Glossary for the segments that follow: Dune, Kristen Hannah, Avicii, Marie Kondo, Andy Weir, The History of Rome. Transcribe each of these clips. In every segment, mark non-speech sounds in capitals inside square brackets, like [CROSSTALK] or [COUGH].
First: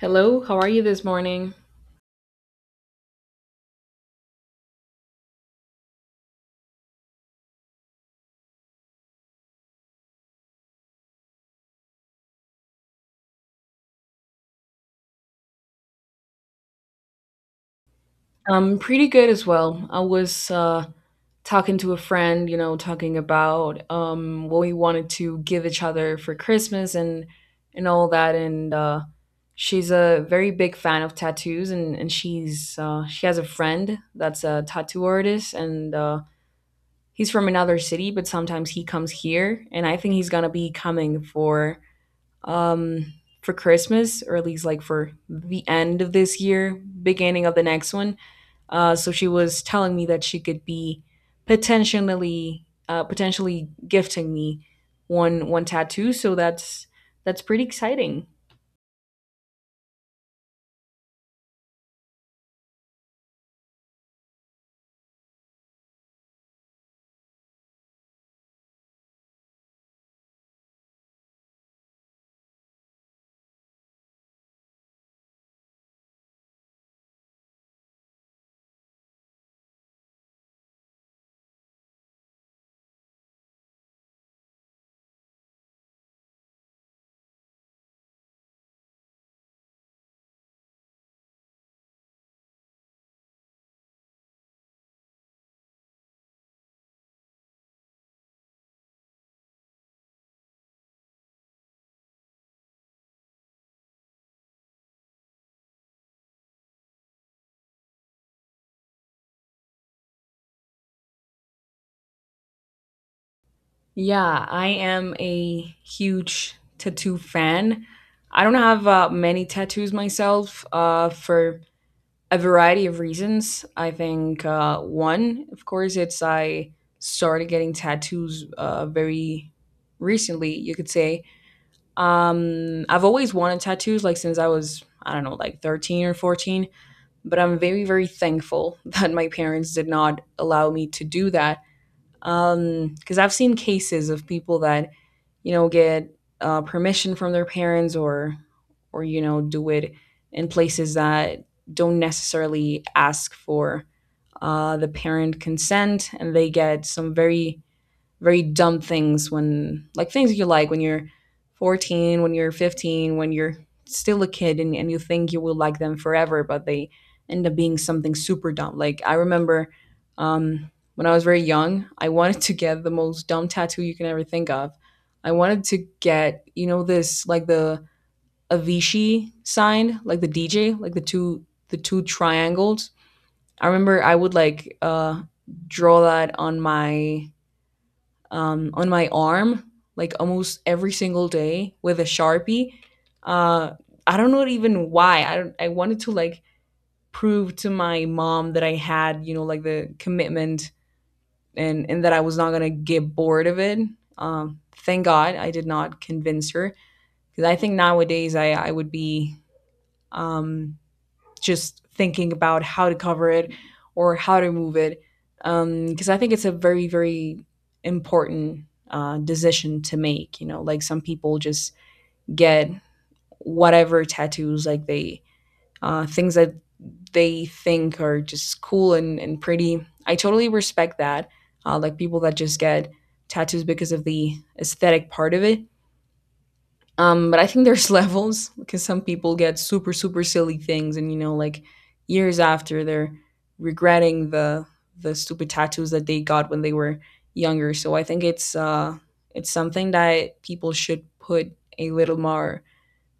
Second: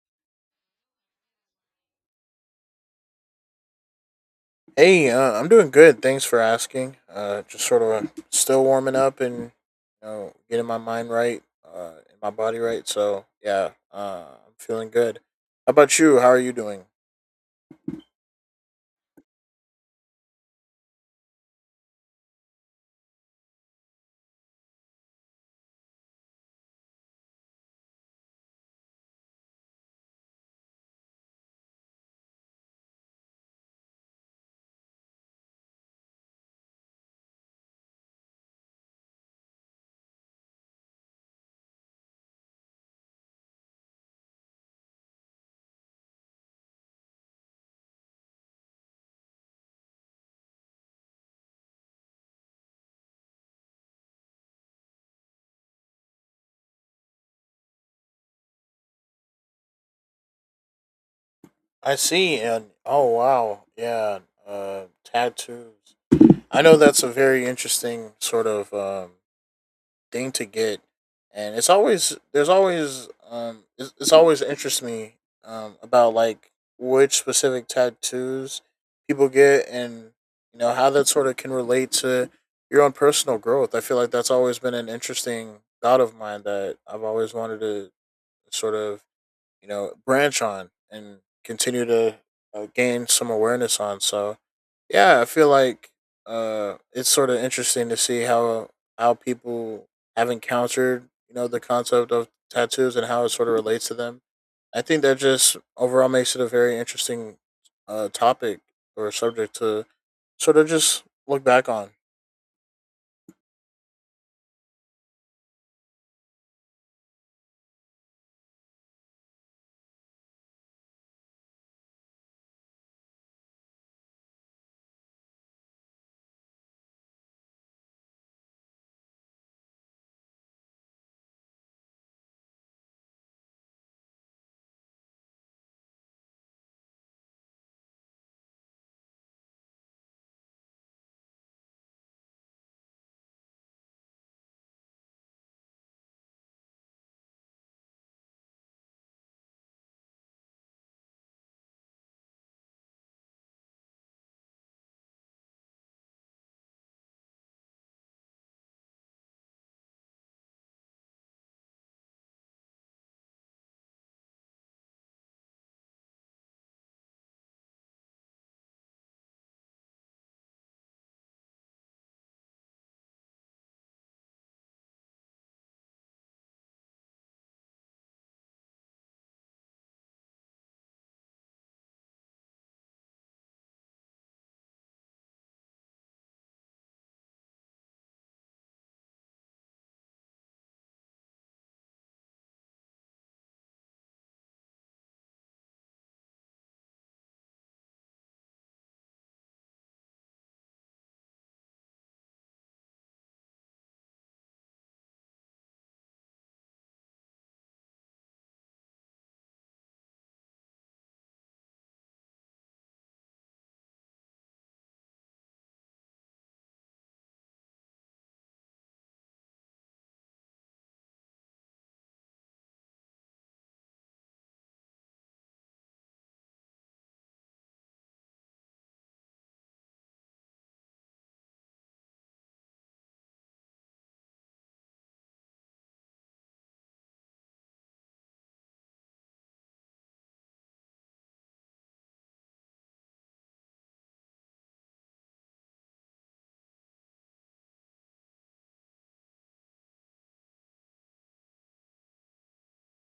Hello, how are you this morning? I'm doing good. Thanks for asking. Just sort of still warming up and getting my mind right, and my body right. So yeah, I'm feeling good. How about you? How are you doing? I'm pretty good as well. I was talking to a friend, you know, talking about what we wanted to give each other for Christmas and all that. And She's a very big fan of tattoos, and she's she has a friend that's a tattoo artist, and he's from another city, but sometimes he comes here, and I think he's gonna be coming um, for Christmas, or at least like for the end of this year, beginning of the next one. So she was telling me that she could be potentially gifting me one tattoo. So that's pretty exciting. I see. And oh wow, yeah, uh, tattoos. I know that's a very interesting sort of thing to get, and it's always there's always it's always interests me about like which specific tattoos people get, and how that sort of can relate to your own personal growth. I feel like that's always been an interesting thought of mine that I've always wanted to sort of branch on and continue to gain some awareness on. So yeah, I feel like it's sort of interesting to see how people have encountered the concept of tattoos and how it sort of relates to them. I think that just overall makes it a very interesting topic or subject to sort of just look back on. Yeah, I am a huge tattoo fan. I don't have many tattoos myself. For a variety of reasons. I think one, of course, it's I started getting tattoos very recently. You could say I've always wanted tattoos, like since I was I don't know, like 13 or 14. But I'm very thankful [LAUGHS] that my parents did not allow me to do that because I've seen cases of people that you know get permission from their parents or or do it in places that don't necessarily ask for the parent consent, and they get some very dumb things. When like things you like when you're 14, when you're 15, when you're still a kid, and you think you will like them forever, but they end up being something super dumb. Like I remember when I was very young I wanted to get the most dumb tattoo you can ever think of. I wanted to get, you know, this like the avicii sign, like the dj, like the two triangles. I remember I would like draw that on my arm like almost every single day with a sharpie. Uh, I don't know even why. I don't, I wanted to like prove to my mom that I had, you know, like the commitment, and that I was not gonna get bored of it. Thank God I did not convince her, because I think nowadays I would be um just thinking about how to cover it or how to move it, because I think it's a very important decision to make. You know, like some people just get whatever tattoos, like they things that they think are just cool and pretty. I totally respect that. Like people that just get tattoos because of the aesthetic part of it. But I think there's [LAUGHS] levels, because some people get super, super silly things, and you know, like years after they're regretting the stupid tattoos that they got when they were younger. So I think it's something that people should put a little more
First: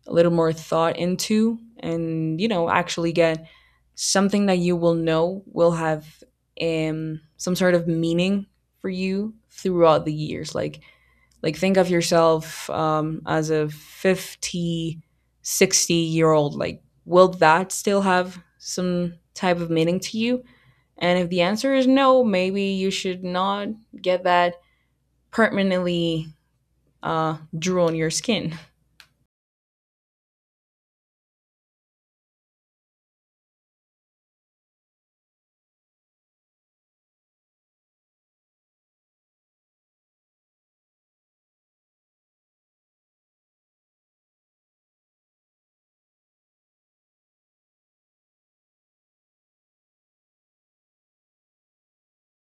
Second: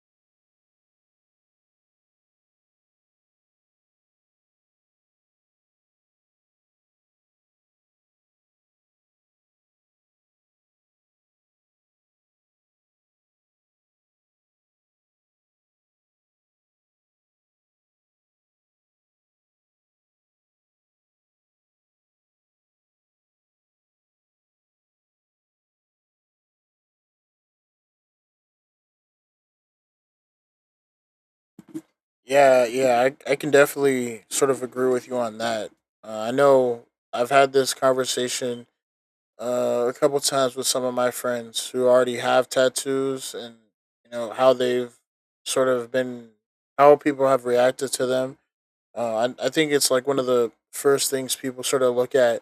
a little more thought into, and you know, actually get something that you will know will have some sort of meaning for you throughout the years. Like think of yourself as a 50, 60 year old. Like will that still have some type of meaning to you? And if the answer is no, maybe you should not get that permanently drew on your skin. Yeah, yeah, I can definitely sort of agree with you on that. I know I've had this conversation a couple times with some of my friends who already have tattoos, and how they've sort of been how people have reacted to them. I think it's like one of the first things people sort of look at,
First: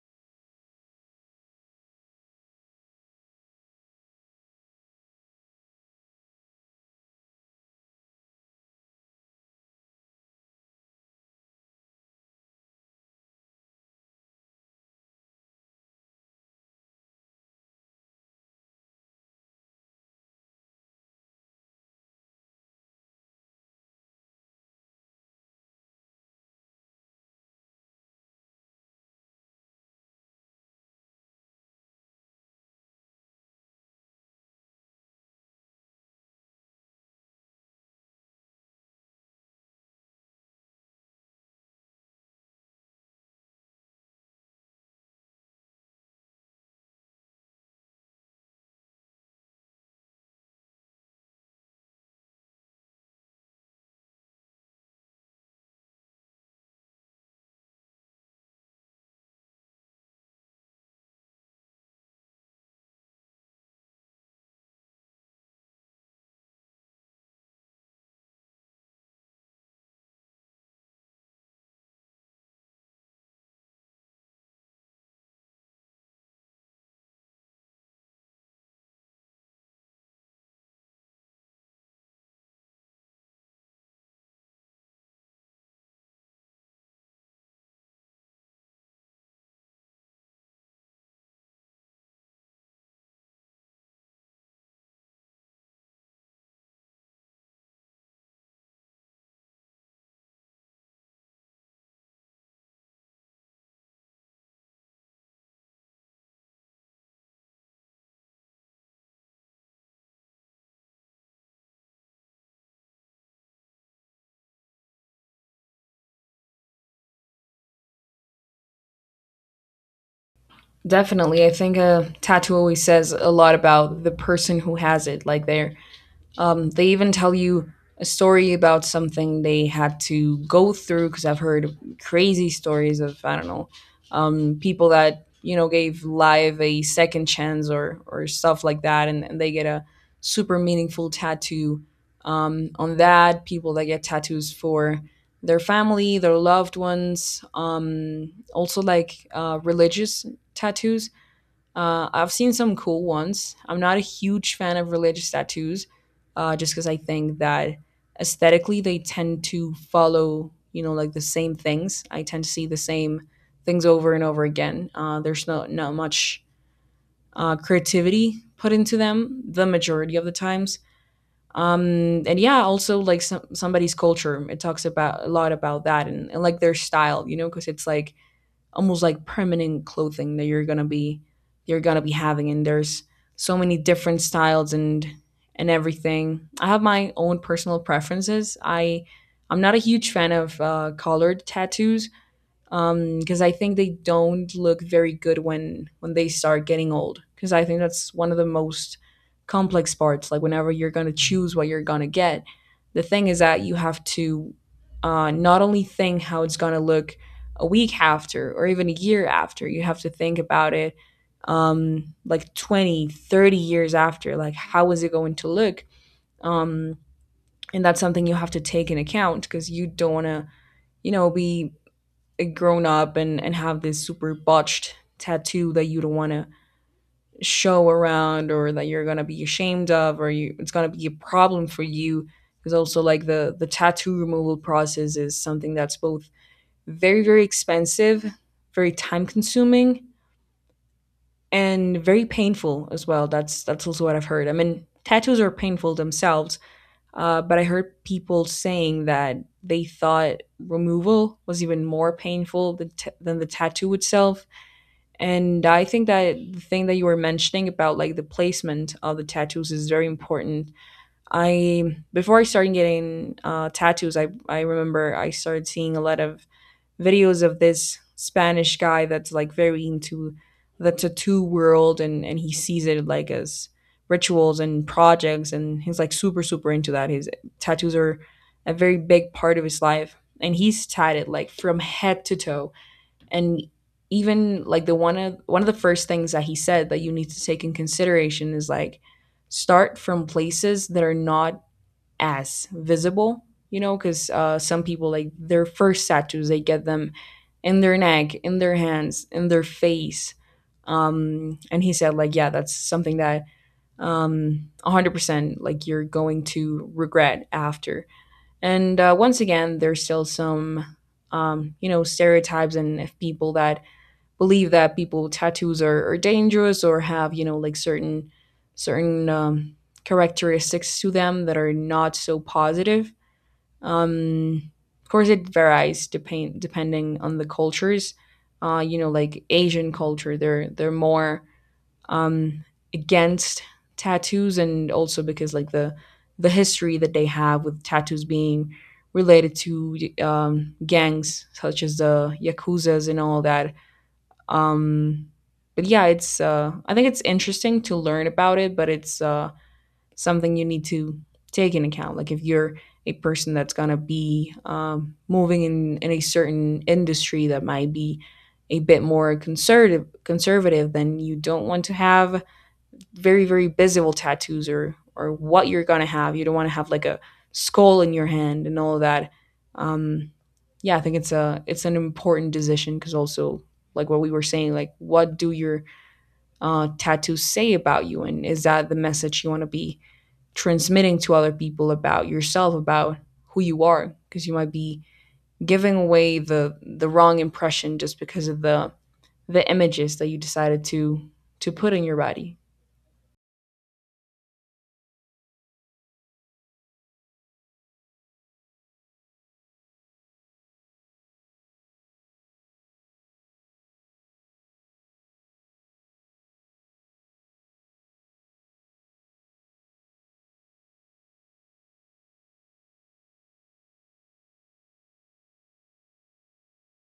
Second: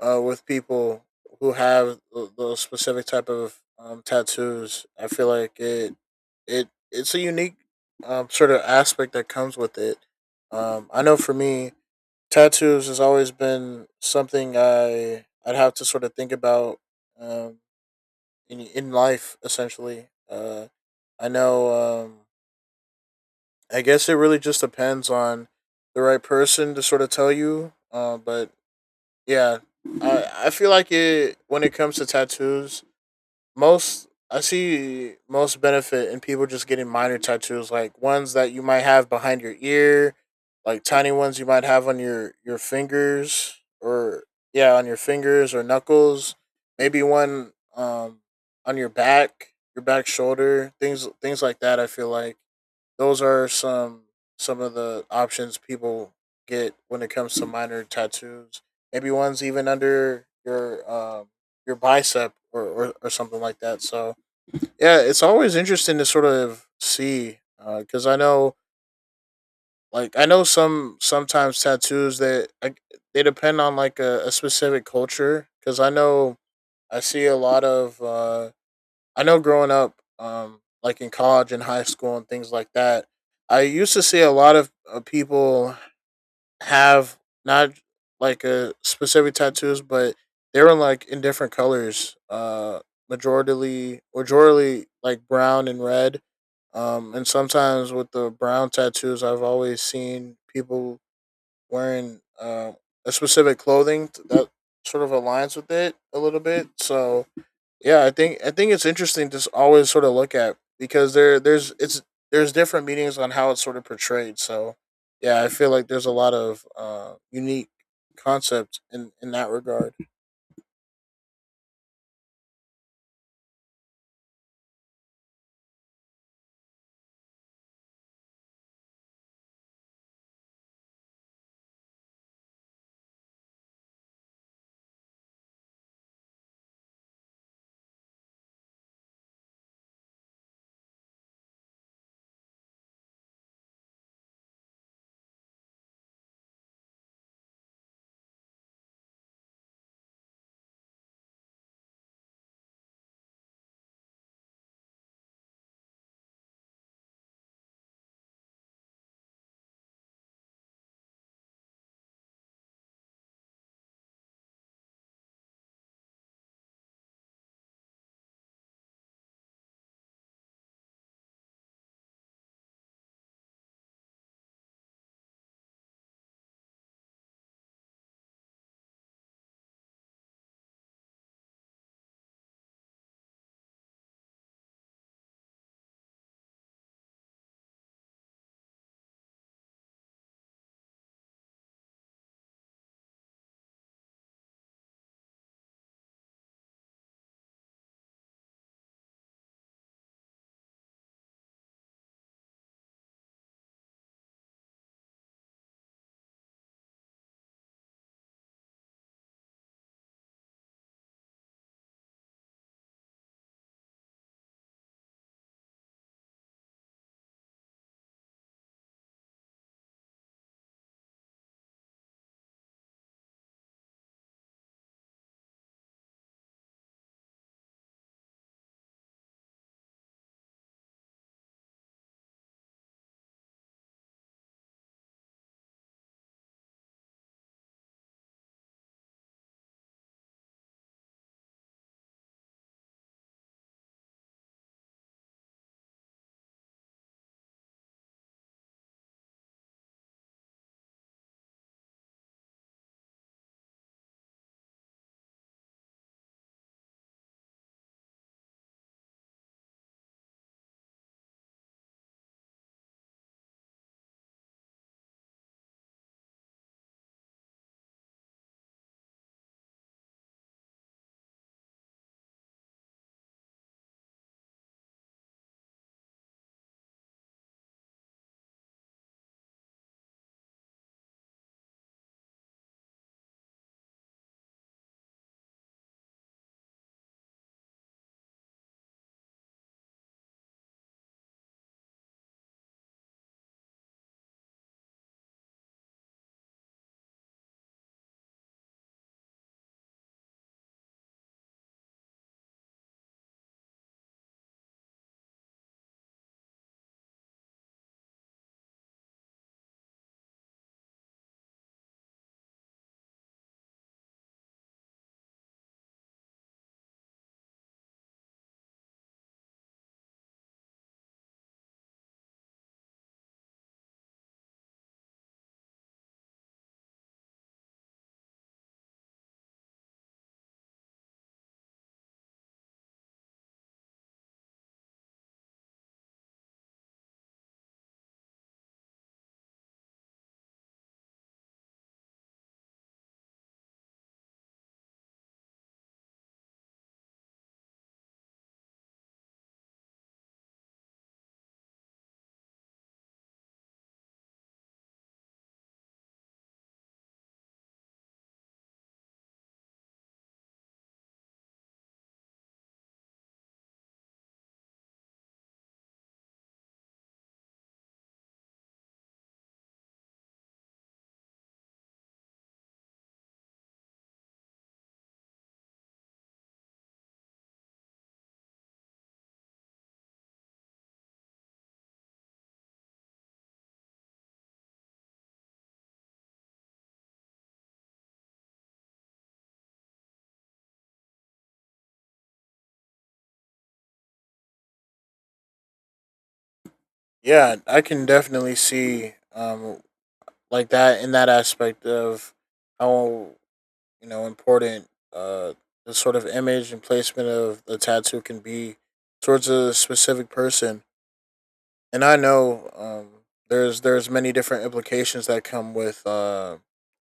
with people who have those specific type of tattoos. I feel like it's a unique sort of aspect that comes with it. I know for me, tattoos has always been something I'd have to sort of think about um, in life essentially. I know. I guess it really just depends on the right person to sort of tell you. But yeah, I feel like it, when it comes to tattoos, most I see most benefit in people just getting minor tattoos, like ones that you might have behind your ear, like tiny ones you might have on your fingers or yeah, on your fingers or knuckles. Maybe one on your back shoulder, things like that. I feel like those are some of the options people get when it comes to minor tattoos. Maybe one's even under your bicep or something like that. So yeah, it's always interesting to sort of see because I know, like I know some sometimes tattoos that like, they depend on like a specific culture, because I know I see a lot of I know growing up, like in college and high school and things like that, I used to see a lot of people have not like a specific tattoos, but they were like in different colors, majority, majority like brown and red. And sometimes with the brown tattoos, I've always seen people wearing a specific clothing that sort of aligns with it a little bit. So yeah, I think it's interesting to always sort of look at, because there's different meanings on how it's sort of portrayed. So yeah, I feel like there's a lot of unique concept in that regard. Definitely, I think a tattoo always says a lot about the person who has it, like their they even tell you a story about something they had to go through, because I've heard crazy stories of I don't know people that, you know, gave life a second chance or stuff like that, and they get a super meaningful tattoo on that. People that get tattoos for their family, their loved ones, also like religious tattoos. I've seen some cool ones. I'm not a huge fan of religious tattoos, just because I think that aesthetically they tend to follow, you know, like the same things. I tend to see the same things over and over again. There's no not much creativity put into them the majority of the times. And yeah, also like somebody's culture. It talks about a lot about that, and like their style, you know, because it's like almost like permanent clothing that you're gonna be having. And there's so many different styles, and everything. I have my own personal preferences. I'm not a huge fan of collared tattoos, because I think they don't look very good when they start getting old, because I think that's one of the most complex parts. Like whenever you're going to choose what you're going to get, the thing is that you have to not only think how it's going to look a week after or even a year after. You have to think about it like 20, 30 years after. Like how is it going to look? um, and that's something you have to take in account, because you don't want to, you know, be grown up and have this super botched tattoo that you don't want to show around, or that you're going to be ashamed of, or it's going to be a problem for you. Because also, like, the tattoo removal process is something that's both very expensive, very time consuming, and very painful as well. That's also what I've heard. I mean, tattoos are painful themselves, but I heard people saying that they thought removal was even more painful than the tattoo itself. And I think that the thing that you were mentioning about like the placement of the tattoos is very important. I before I started getting tattoos, I remember I started seeing a lot of videos of this Spanish guy that's like very into the tattoo world, and he sees it like as rituals and projects, and he's like super super into that. His tattoos are a very big part of his life, and he's tatted like from head to toe. And even like the one of the first things that he said that you need to take in consideration is like start from places that are not as visible, you know, because some people like their first tattoos, they get them in their neck, in their hands, in their face. And he said like yeah, that's something that 100% like you're going to regret after. And once again, there's still some you know stereotypes and if people that believe that people tattoos are dangerous, or have, you know, like certain certain um, characteristics to them that are not so positive. Um, of course, it varies depending on the cultures. You know, like Asian culture, they're more um, against tattoos, and also because like the history that they have with tattoos being related to gangs such as the yakuza's and all that. um, but yeah, it's I think it's interesting to learn about it, but it's something you need to take in account. Like if you're a person that's gonna be moving in a certain industry that might be a bit more conservative, then you don't want to have very visible tattoos, or what you're gonna have. You don't want to have like a skull in your hand and all of that. Um, yeah, I think it's a it's an important decision, because also like what we were saying, like what do your tattoos say about you, and is that the message you want to be transmitting to other people about yourself, about who you are? Because you might be giving away the wrong impression just because of the images that you decided to put in your body. Yeah, I can definitely see like that in that aspect of how important uh the sort of image and placement of the tattoo can be towards a specific person. And I know there's many different implications that come with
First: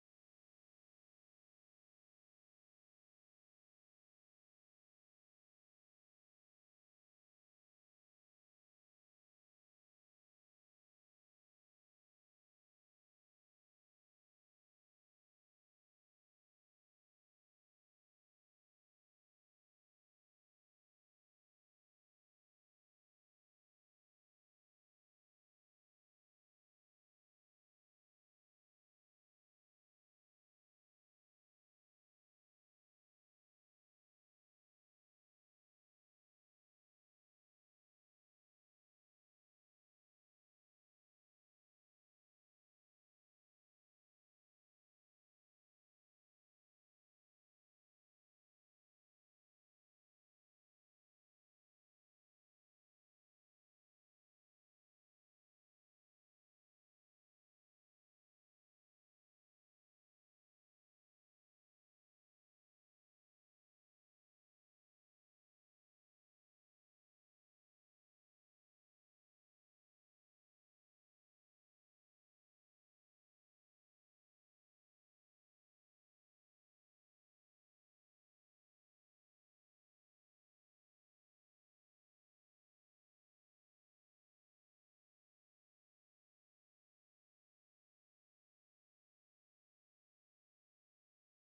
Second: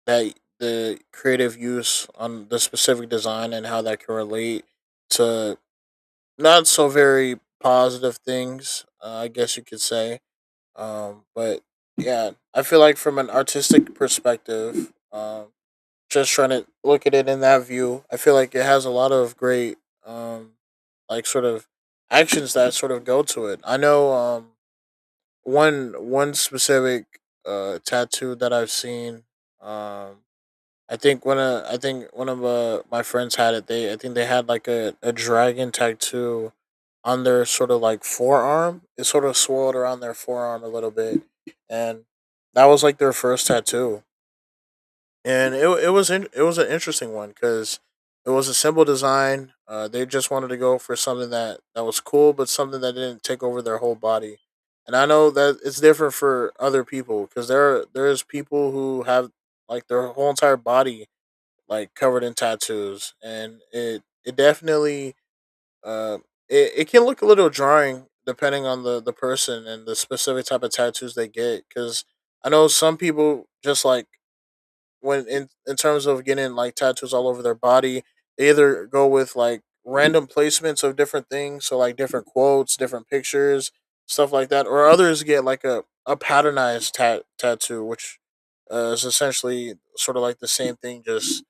that the creative use on the specific design and how that can relate to not so very positive things, I guess you could say. But yeah, I feel like from an artistic perspective, just trying to look at it in that view, I feel like it has a lot of great, um, like sort of actions that sort of go to it. I know, um, one specific tattoo that I've seen. Um, I think one of I think one of my friends had it. They I think they had like a dragon tattoo on their sort of like forearm. It sort of swirled around their forearm a little bit, and that was like their first tattoo, and it was in, it was an interesting one because it was a simple design. They just wanted to go for something that that was cool, but something that didn't take over their whole body. And I know that it's different for other people, because there is people who have like their whole entire body like covered in tattoos, and it definitely uh it, it can look a little jarring depending on the person and the specific type of tattoos they get, because I know some people just like when in terms of getting like tattoos all over their body, they either go with like random placements of different things, so like different quotes, different pictures, stuff like that, or others get like a patternized tattoo, which is essentially sort of like the same thing, just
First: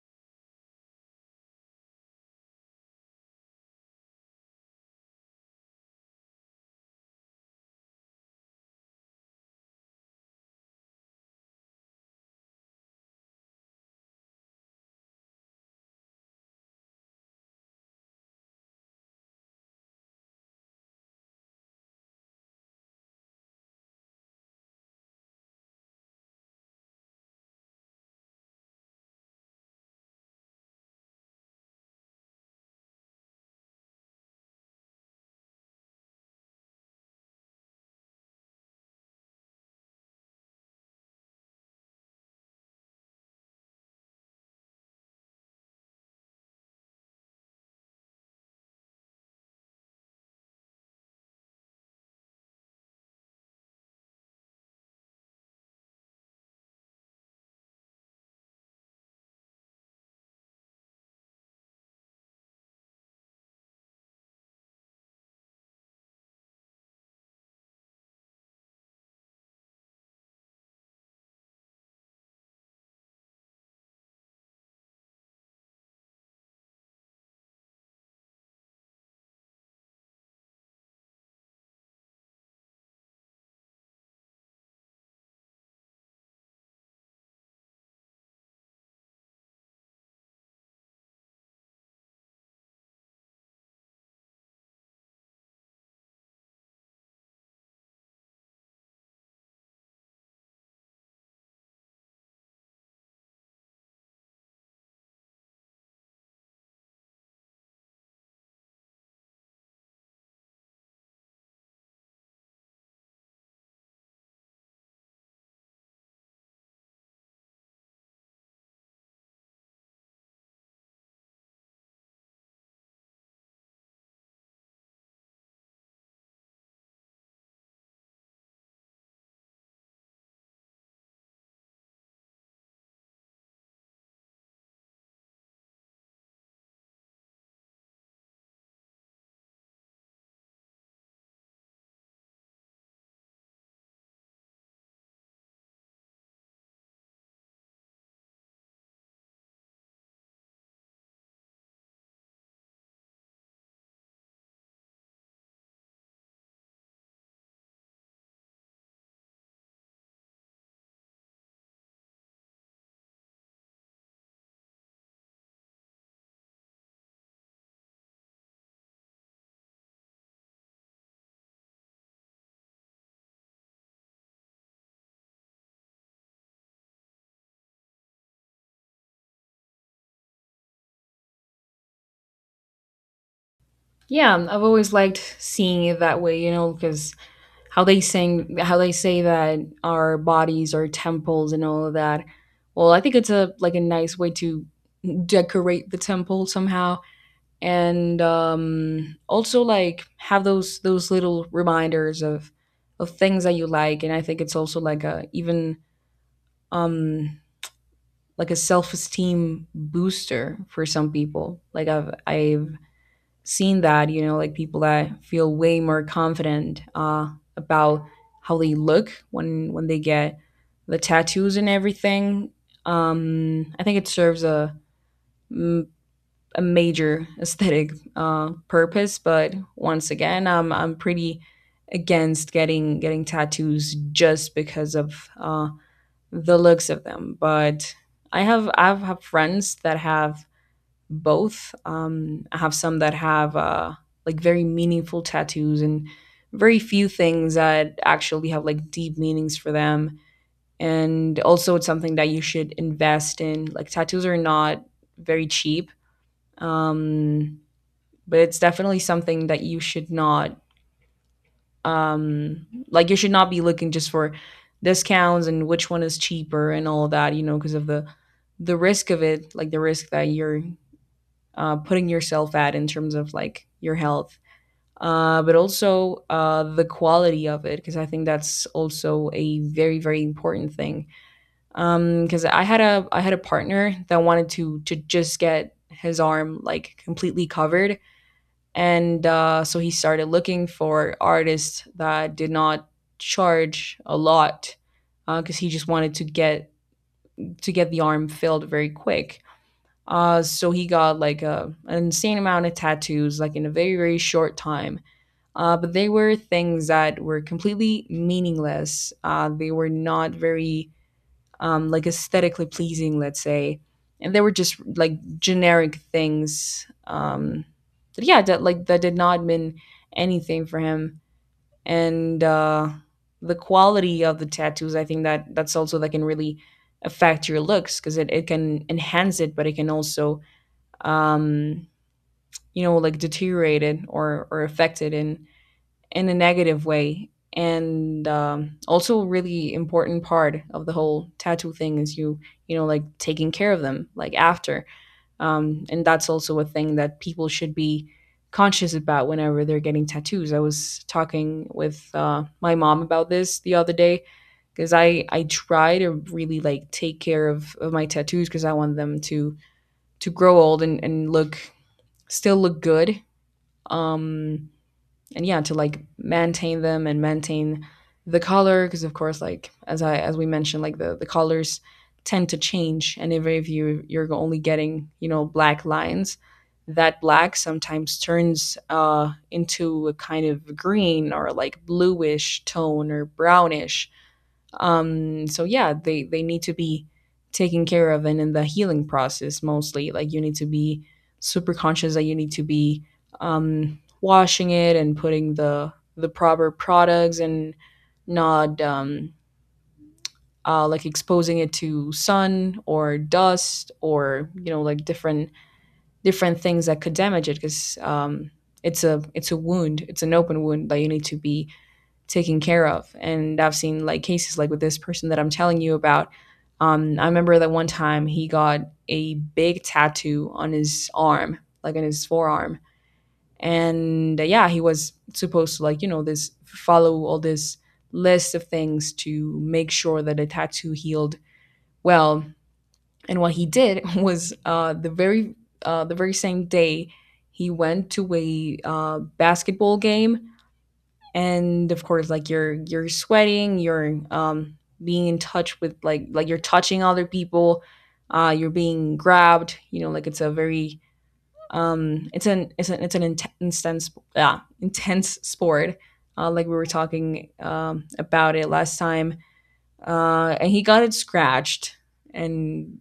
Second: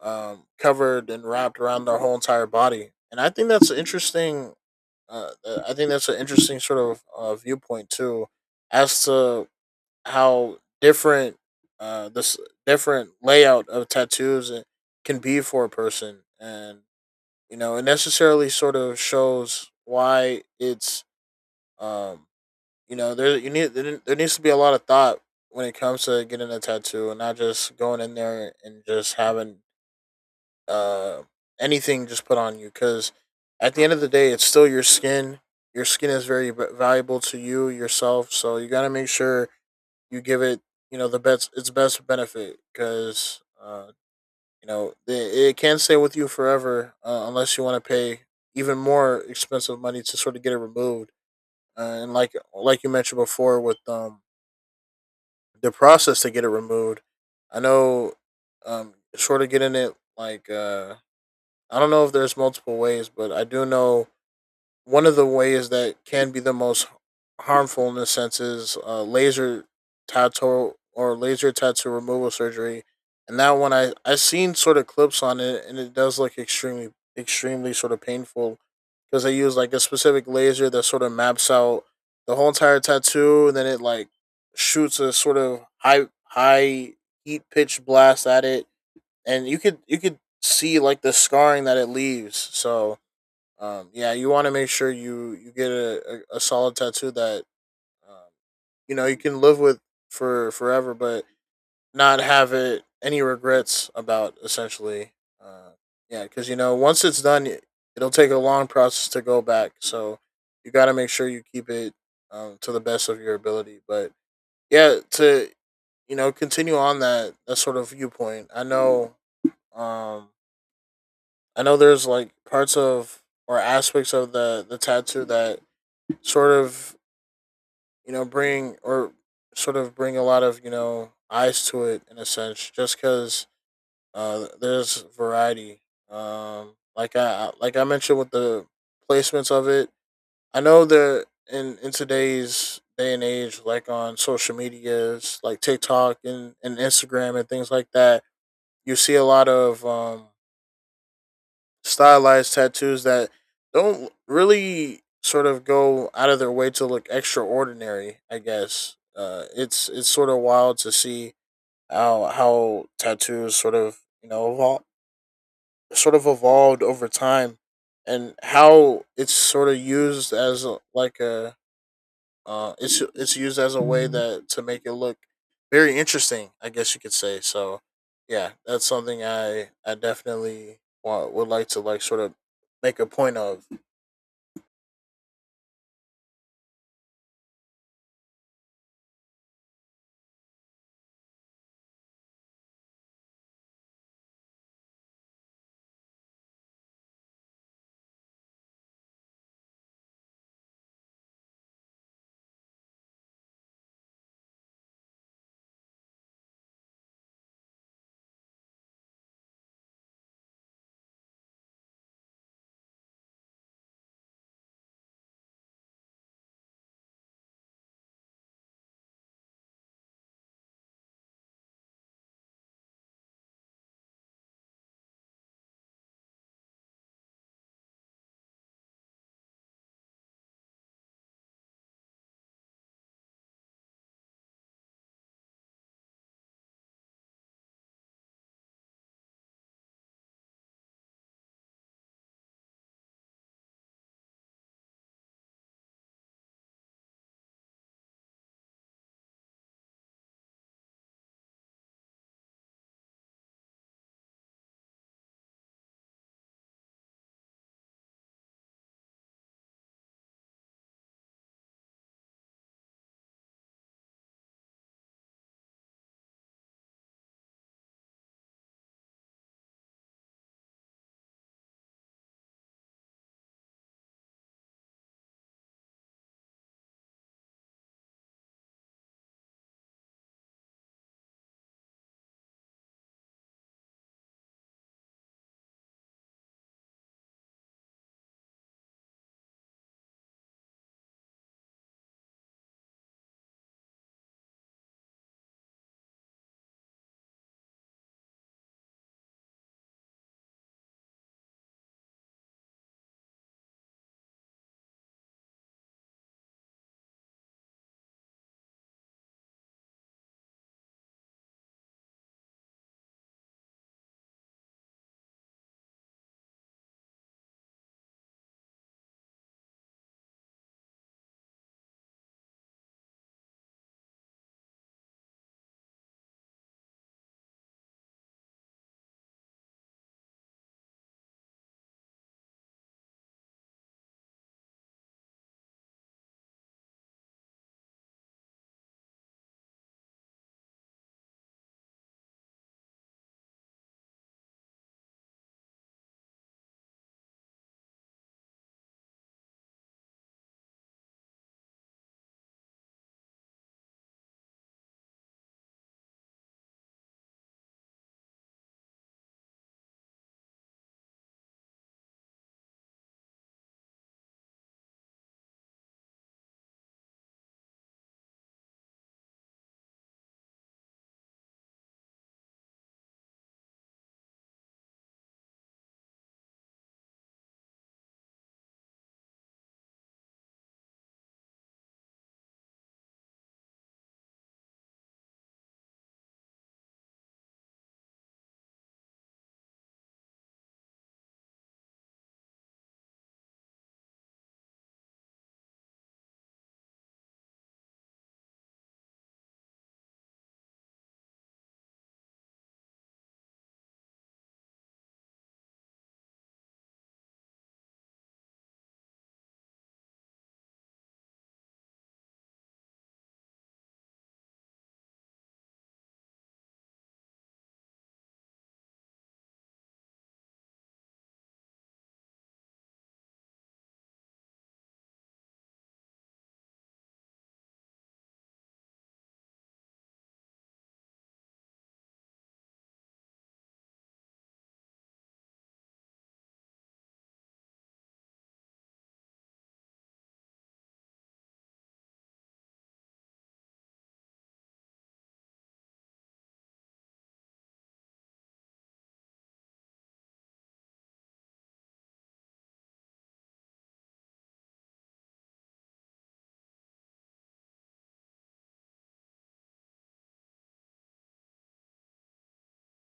covered and wrapped around their whole entire body. And I think that's an interesting. I think that's an interesting sort of viewpoint too, as to how different this different layout of tattoos can be for a person, and it necessarily sort of shows why it's um you know, there needs to be a lot of thought when it comes to getting a tattoo, and not just going in there and just having uh anything just put on you, because at the end of the day, it's still your skin. Your skin is very valuable to you yourself, so you got to make sure you give it the best its best benefit, because you know they, it can stay with you forever, unless you want to pay even more expensive money to sort of get it removed. And like you mentioned before with the process to get it removed, I know sort of getting it like I don't know if there's multiple ways, but I do know one of the ways that can be the most harmful in a sense is laser tattoo, or laser tattoo removal surgery. And that one, I seen sort of clips on it, and it does look extremely extremely sort of painful, because they use like a specific laser that sort of maps out the whole entire tattoo, and then it like shoots a sort of high heat pitch blast at it, and you could see like the scarring that it leaves. So yeah, you want to make sure you get a solid tattoo that um, you know you can live with for forever, but not have it any regrets about. Essentially, uh, yeah, because you know once it's done, it'll take a long process to go back. So you got to make sure you keep it to the best of your ability. But yeah, to continue on that sort of viewpoint. I know. Um, I know there's like parts of or aspects of the tattoo that sort of bring or sort of bring a lot of eyes to it in a sense, just because there's variety, like I like I mentioned with the placements of it. I know that in today's day and age, like on social medias like TikTok and Instagram and things like that, you see a lot of stylized tattoos that don't really sort of go out of their way to look extraordinary. I guess it's sort of wild to see how tattoos sort of sort of evolved over time, and how it's sort of used as a, like a it's used as a way that to make it look very interesting, I guess you could say. So yeah, that's something I definitely want, would like to like sort of make a point of. Yeah, I've always liked seeing it that way, you know, because how they sing, how they say that our bodies are temples and all of that. Well, I think it's a like a nice way to decorate the temple somehow, and also like have those little reminders of things that you like. And I think it's also like a even um like a self-esteem booster for some people. Like I've seen that, you know, like people that feel way more confident about how they look when they get the tattoos and everything. I think it serves a m- a major [LAUGHS] aesthetic purpose. But once again, I'm pretty against getting tattoos just because of the looks of them. But I've have friends that have both. I have some that have like very meaningful tattoos, and very few things that actually have like deep meanings for them. And also, it's something that you should invest in. Like tattoos are not very cheap, um, but it's definitely something that you should not you should not be looking just for discounts and which one is cheaper and all that, you know, because of the risk of it, like the risk that you're putting yourself at in terms of like your health, but also the quality of it, because I think that's also a very very important thing, because I had a partner that wanted to just get his arm like completely covered. And so he started looking for artists that did not charge a lot, because he just wanted to get the arm filled very quick. So he got like an insane amount of tattoos, like in a very very short time. But they were things that were completely meaningless. They were not very like aesthetically pleasing, let's say. And they were just like generic things. But yeah, that, like, that did not mean anything for him. And the quality of the tattoos, I think that that's also that can really affect your looks, because it can enhance it, but it can also, um, you know, like deteriorate it or affect it in a negative way. And also, a really important part of the whole tattoo thing is like taking care of them, like after. And that's also a thing that people should be conscious about whenever they're getting tattoos. I was talking with my mom about this the other day, because I try to really like take care of my tattoos, because I want them to grow old and look still look good. Um, and yeah, to like maintain them and maintain the color, because of course, like as I as we mentioned, like the colors tend to change. And if you, you're only getting, you know, black lines, that black sometimes turns into a kind of green or like bluish tone or brownish. So yeah, they need to be taken care of, and in the healing process mostly, like you need to be super conscious that you need to be washing it and putting the proper products, and not like exposing it to sun or dust, or you know, like different different things that could damage it, because it's a wound, it's an open wound that you need to be taken care of. And I've seen like cases, like with this person that I'm telling you about. I remember that one time he got a big tattoo on his arm, like on his forearm. And yeah, he was supposed to, like, you know, this follow all this list of things to make sure that the tattoo healed well. And what he did [LAUGHS] was the very same day he went to a basketball game. And of course, like you're sweating, you're, being in touch with like you're touching other people, you're being grabbed, you know, like it's a very, it's an intense, yeah, intense sport. Like we were talking about it last time. And he got it scratched, and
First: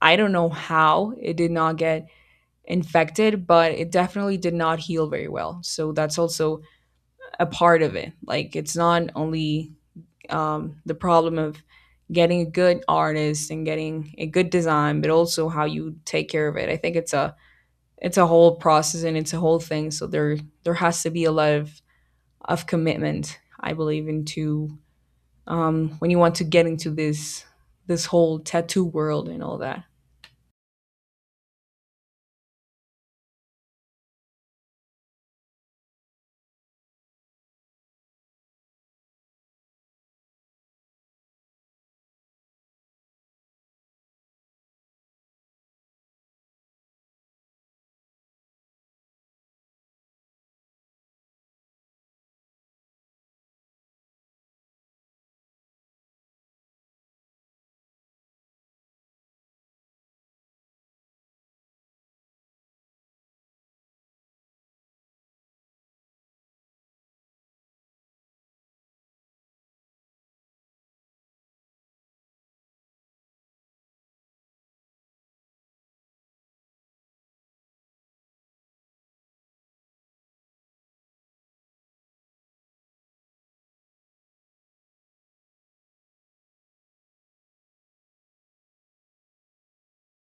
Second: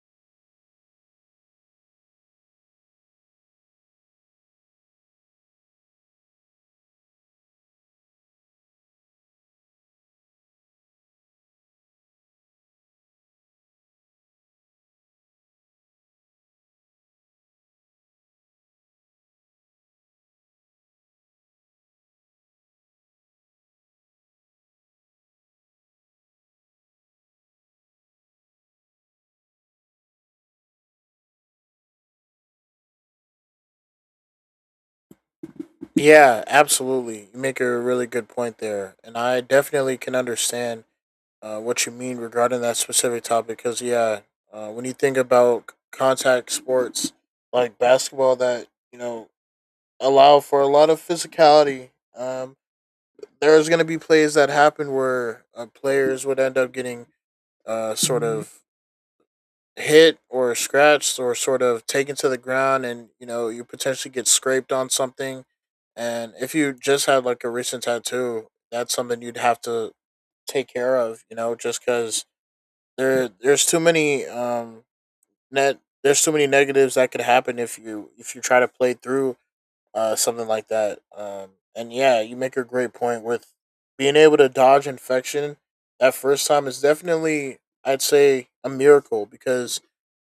I don't know how it did not get infected, but it definitely did not heal very well. So that's also a part of it. Like it's not only, the problem of getting a good artist and getting a good design, but also how you take care of it. I think it's a whole process, and it's a whole thing. So there has to be a lot of commitment, I believe, into, when you want to get into this this whole tattoo world and all that. Yeah, absolutely. You make a really good point there, and I definitely can understand what you mean regarding that specific topic. Because yeah, when you think about contact sports like basketball, that you know allow for a lot of physicality. Um, there's going to be plays that happen where players would end up getting sort of hit or scratched or sort of taken to the ground, and you know you potentially get scraped on something. And if you just had like a recent tattoo, that's something you'd have to take care of, you know, just because there's too many net there's too many negatives that could happen if you try to play through something like that. And yeah, you make a great point with being able to dodge infection that first time is definitely, I'd say, a miracle, because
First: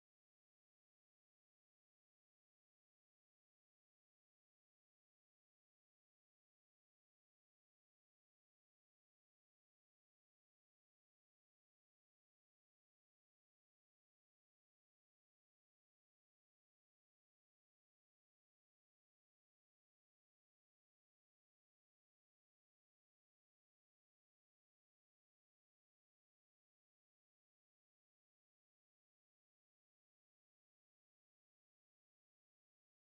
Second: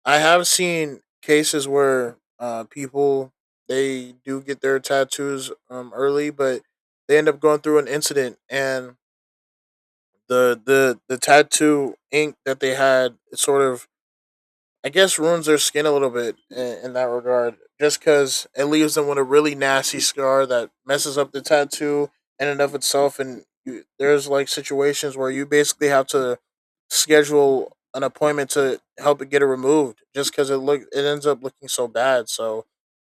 I have seen cases where people, they do get their tattoos early, but they end up going through an incident, and the tattoo ink that they had, it sort of, I guess, ruins their skin a little bit in that regard, just because it leaves them with a really nasty scar that messes up the tattoo in and of itself. And you, there's like situations where you basically have to schedule an appointment to help it get it removed, just because it ends up looking so bad. So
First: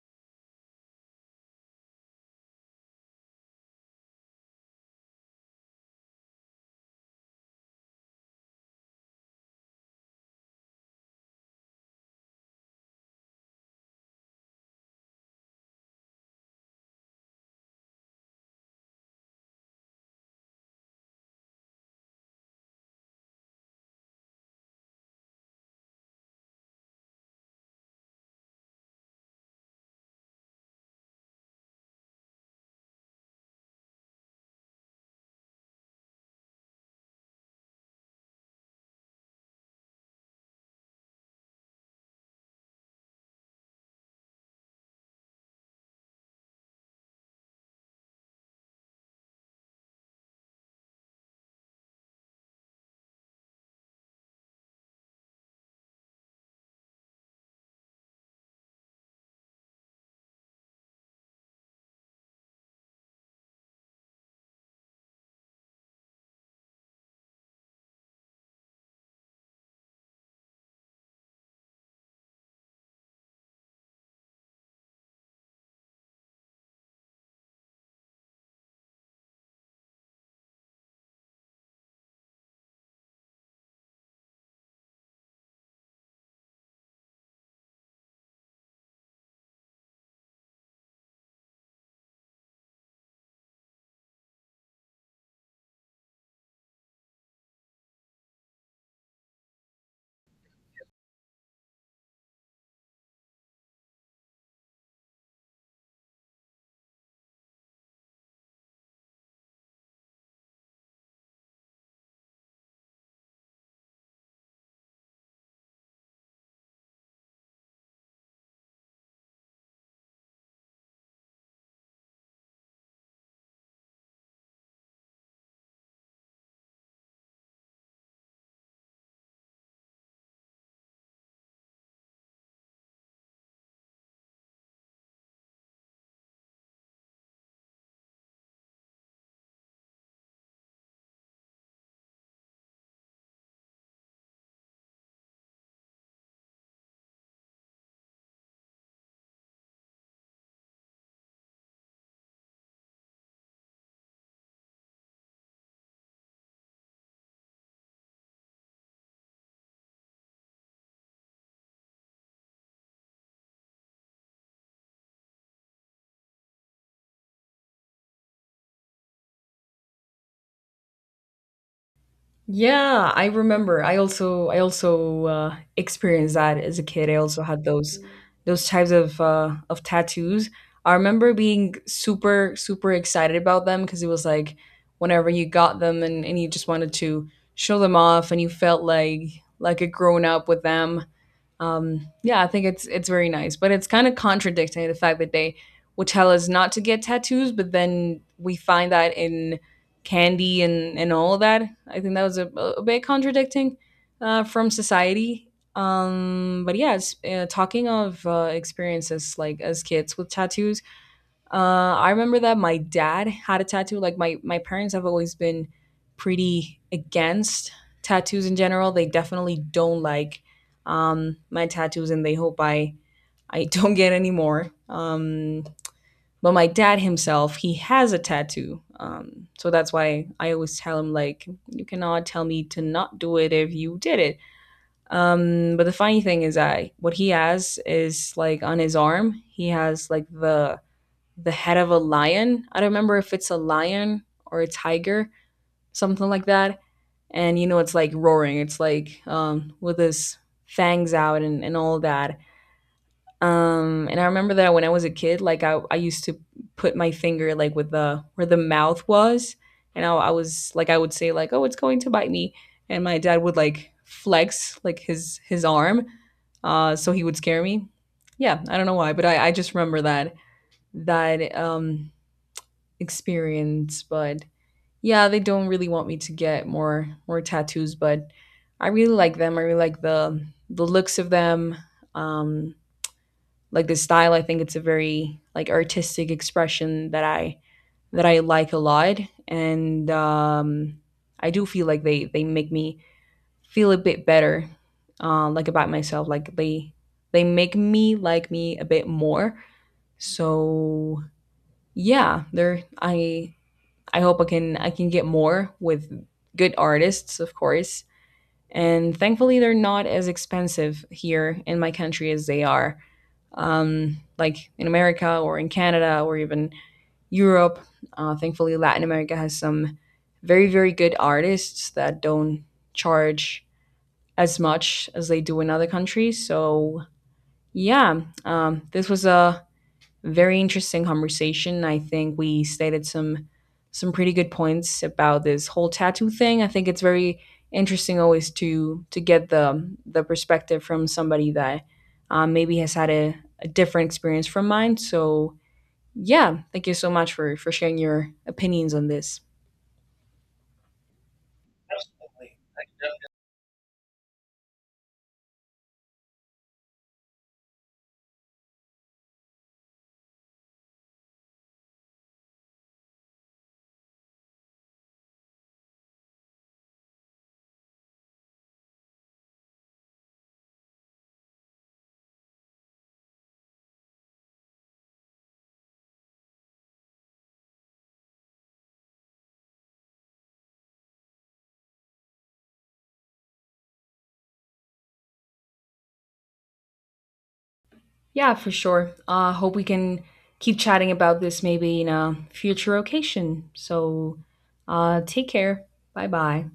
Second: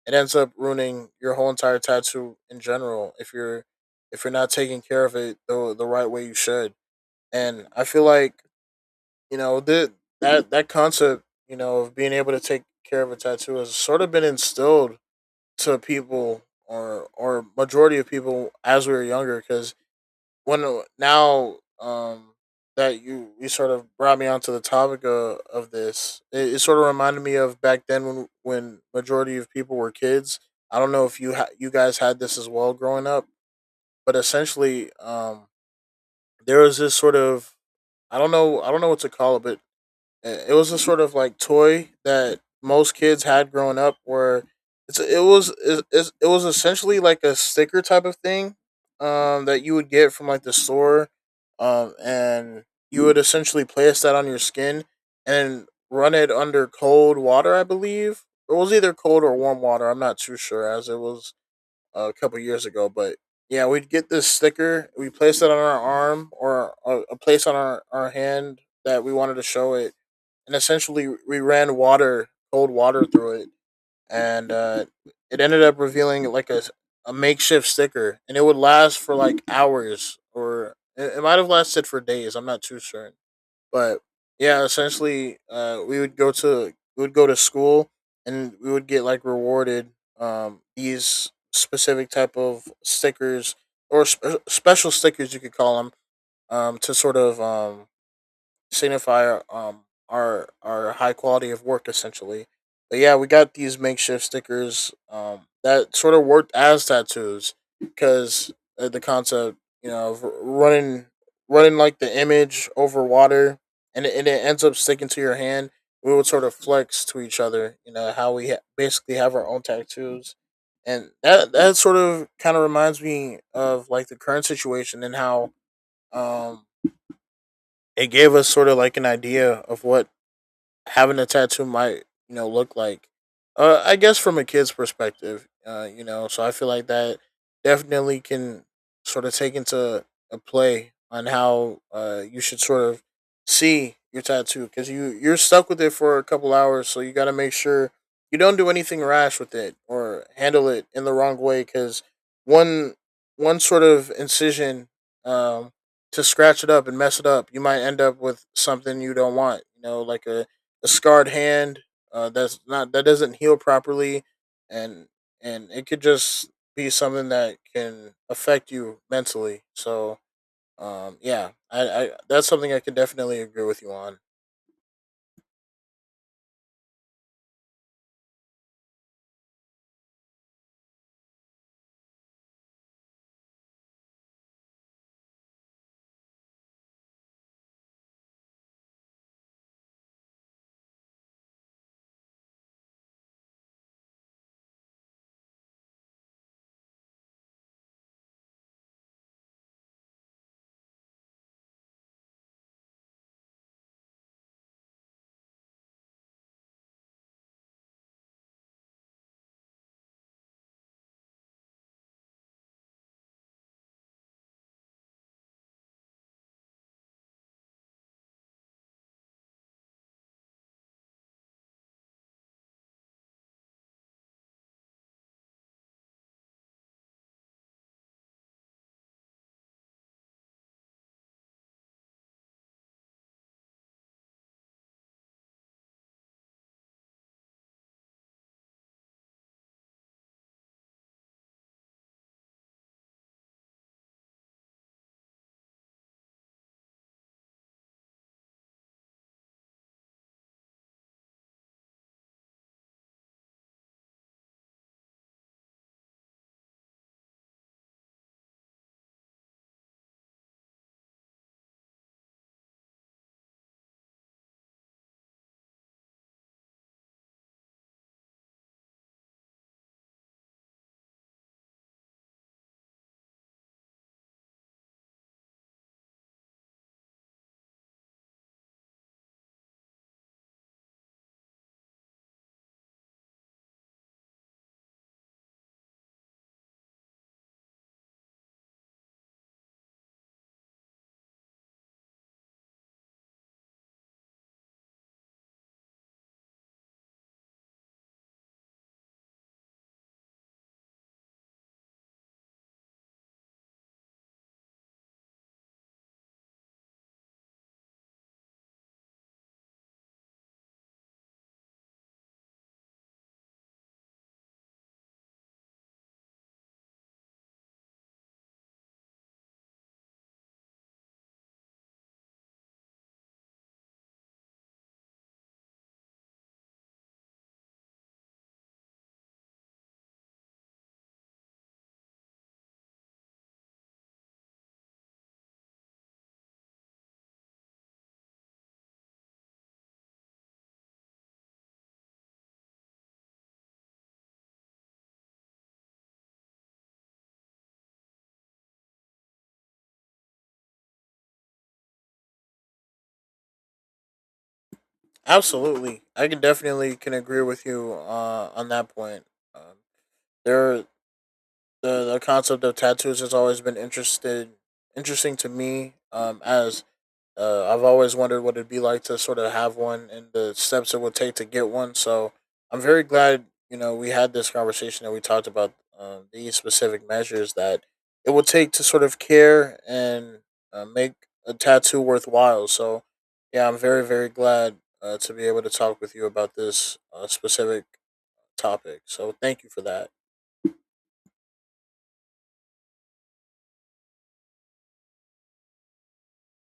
it ends up ruining your whole entire tattoo in general if you're not taking care of it the right way you should. And I feel like, you know, that concept, you know, of being able to take care of a tattoo has sort of been instilled to people, or majority of people, as we were younger, because when now that you sort of brought me onto the topic of this, it sort of reminded me of back then when majority of people were kids. I don't know if you guys had this as well growing up, but essentially, there was this sort of, I don't know, I don't know what to call it, but it was a sort of like toy that most kids had growing up, where it's it was it, it, it was essentially like a sticker type of thing, that you would get from like the store, and you would essentially place that on your skin and run it under cold water, I believe. It was either cold or warm water. I'm not too sure, as it was a couple years ago. But yeah, we'd get this sticker, we place it on our arm, or a place on our hand that we wanted to show it, and essentially we ran water, cold water, through it, and it ended up revealing like a makeshift sticker, and it would last for like hours, or it might have lasted for days. I'm not too sure. But yeah, essentially, we would go to school and we would get like rewarded these specific type of stickers, or special stickers, you could call them, to sort of signify our our high quality of work essentially. But yeah, we got these makeshift stickers that sort of worked as tattoos, because the concept, you know, of running like the image over water, and and it ends up sticking to your hand. We would sort of flex to each other, you know, how basically have our own tattoos. And that sort of kind of reminds me of like the current situation, and how um it gave us sort of like an idea of what having a tattoo might, you know, look like, I guess from a kid's perspective, you know. So I feel like that definitely can sort of take into a play on how you should sort of see your tattoo, because you're stuck with it for a couple hours, so you got to make sure you don't do anything rash with it or handle it in the wrong way, because one one sort of incision um to scratch it up and mess it up, you might end up with something you don't want, you know, like a scarred hand, that doesn't heal properly, and it could just be something that can affect you mentally. So yeah, I that's something I can Yeah, I definitely agree with remember. you on. I also experienced that as a kid. I also had those types of tattoos. I remember being super super excited about them, because it was like whenever you got them, and you just wanted to show them off, and you felt like a grown up with them. Yeah, I think it's very nice, but it's kind of contradicting the fact that they would tell us not to get tattoos, but then we find that in candy and all of that. I think that was a bit contradicting from society. But yes, talking of experiences like as kids with tattoos, I remember that my dad had a tattoo. Like my parents have always been pretty against tattoos in general. They definitely don't like, my tattoos, and they hope I [LAUGHS] don't get any more. But my dad himself, he has a tattoo, so that's why I always tell him like, you cannot tell me to not do it if you did it. But the funny thing is that what he has is like on his arm, he has like the head of a lion. I don't remember if it's a lion or a tiger, something like that. And you know, it's like roaring. It's like, with his fangs out and all that. And I remember that when I was a kid, like I used to put my finger like with the where the mouth was, and I was like I would say like, "Oh, it's going to bite me," and my dad would like flex like his arm, so he would scare me. Yeah, I don't know why, but I just remember that that experience. But yeah, they don't really want me to get more more tattoos, but I really like them. I really like the looks of them. Um like the style, I think it's a very like artistic expression that I like a lot. And I do feel like they make me feel a bit better, like about myself, like they make me like me a bit more. So yeah, they're I hope I can get more with good artists, of course. And thankfully, they're not as expensive here in my country as they are, like in America or in Canada or even Europe. Thankfully, Latin America has some very very good artists that don't charge as much as they do in other countries. So yeah, this was a very interesting conversation. I think we stated some pretty good points about this whole tattoo thing. I think it's very interesting always to get the perspective from somebody that, maybe has had a different experience from mine. So yeah, thank you so much for sharing your opinions on this. Absolutely. Absolutely, I can definitely can agree with you on that point. Um, there, the concept of tattoos has always been interested interesting to me, as I've always wondered what it'd be like to sort of have one, and the steps it would take to get one. So I'm very glad, you know, we had this conversation and we talked about these specific measures that it would take to sort of care and make a tattoo worthwhile. So yeah, I'm very, very glad to be able to talk with you about this specific Yeah, for topic. sure. So thank you Hope for we that. can keep chatting about this maybe in a future occasion. So take care. Bye bye.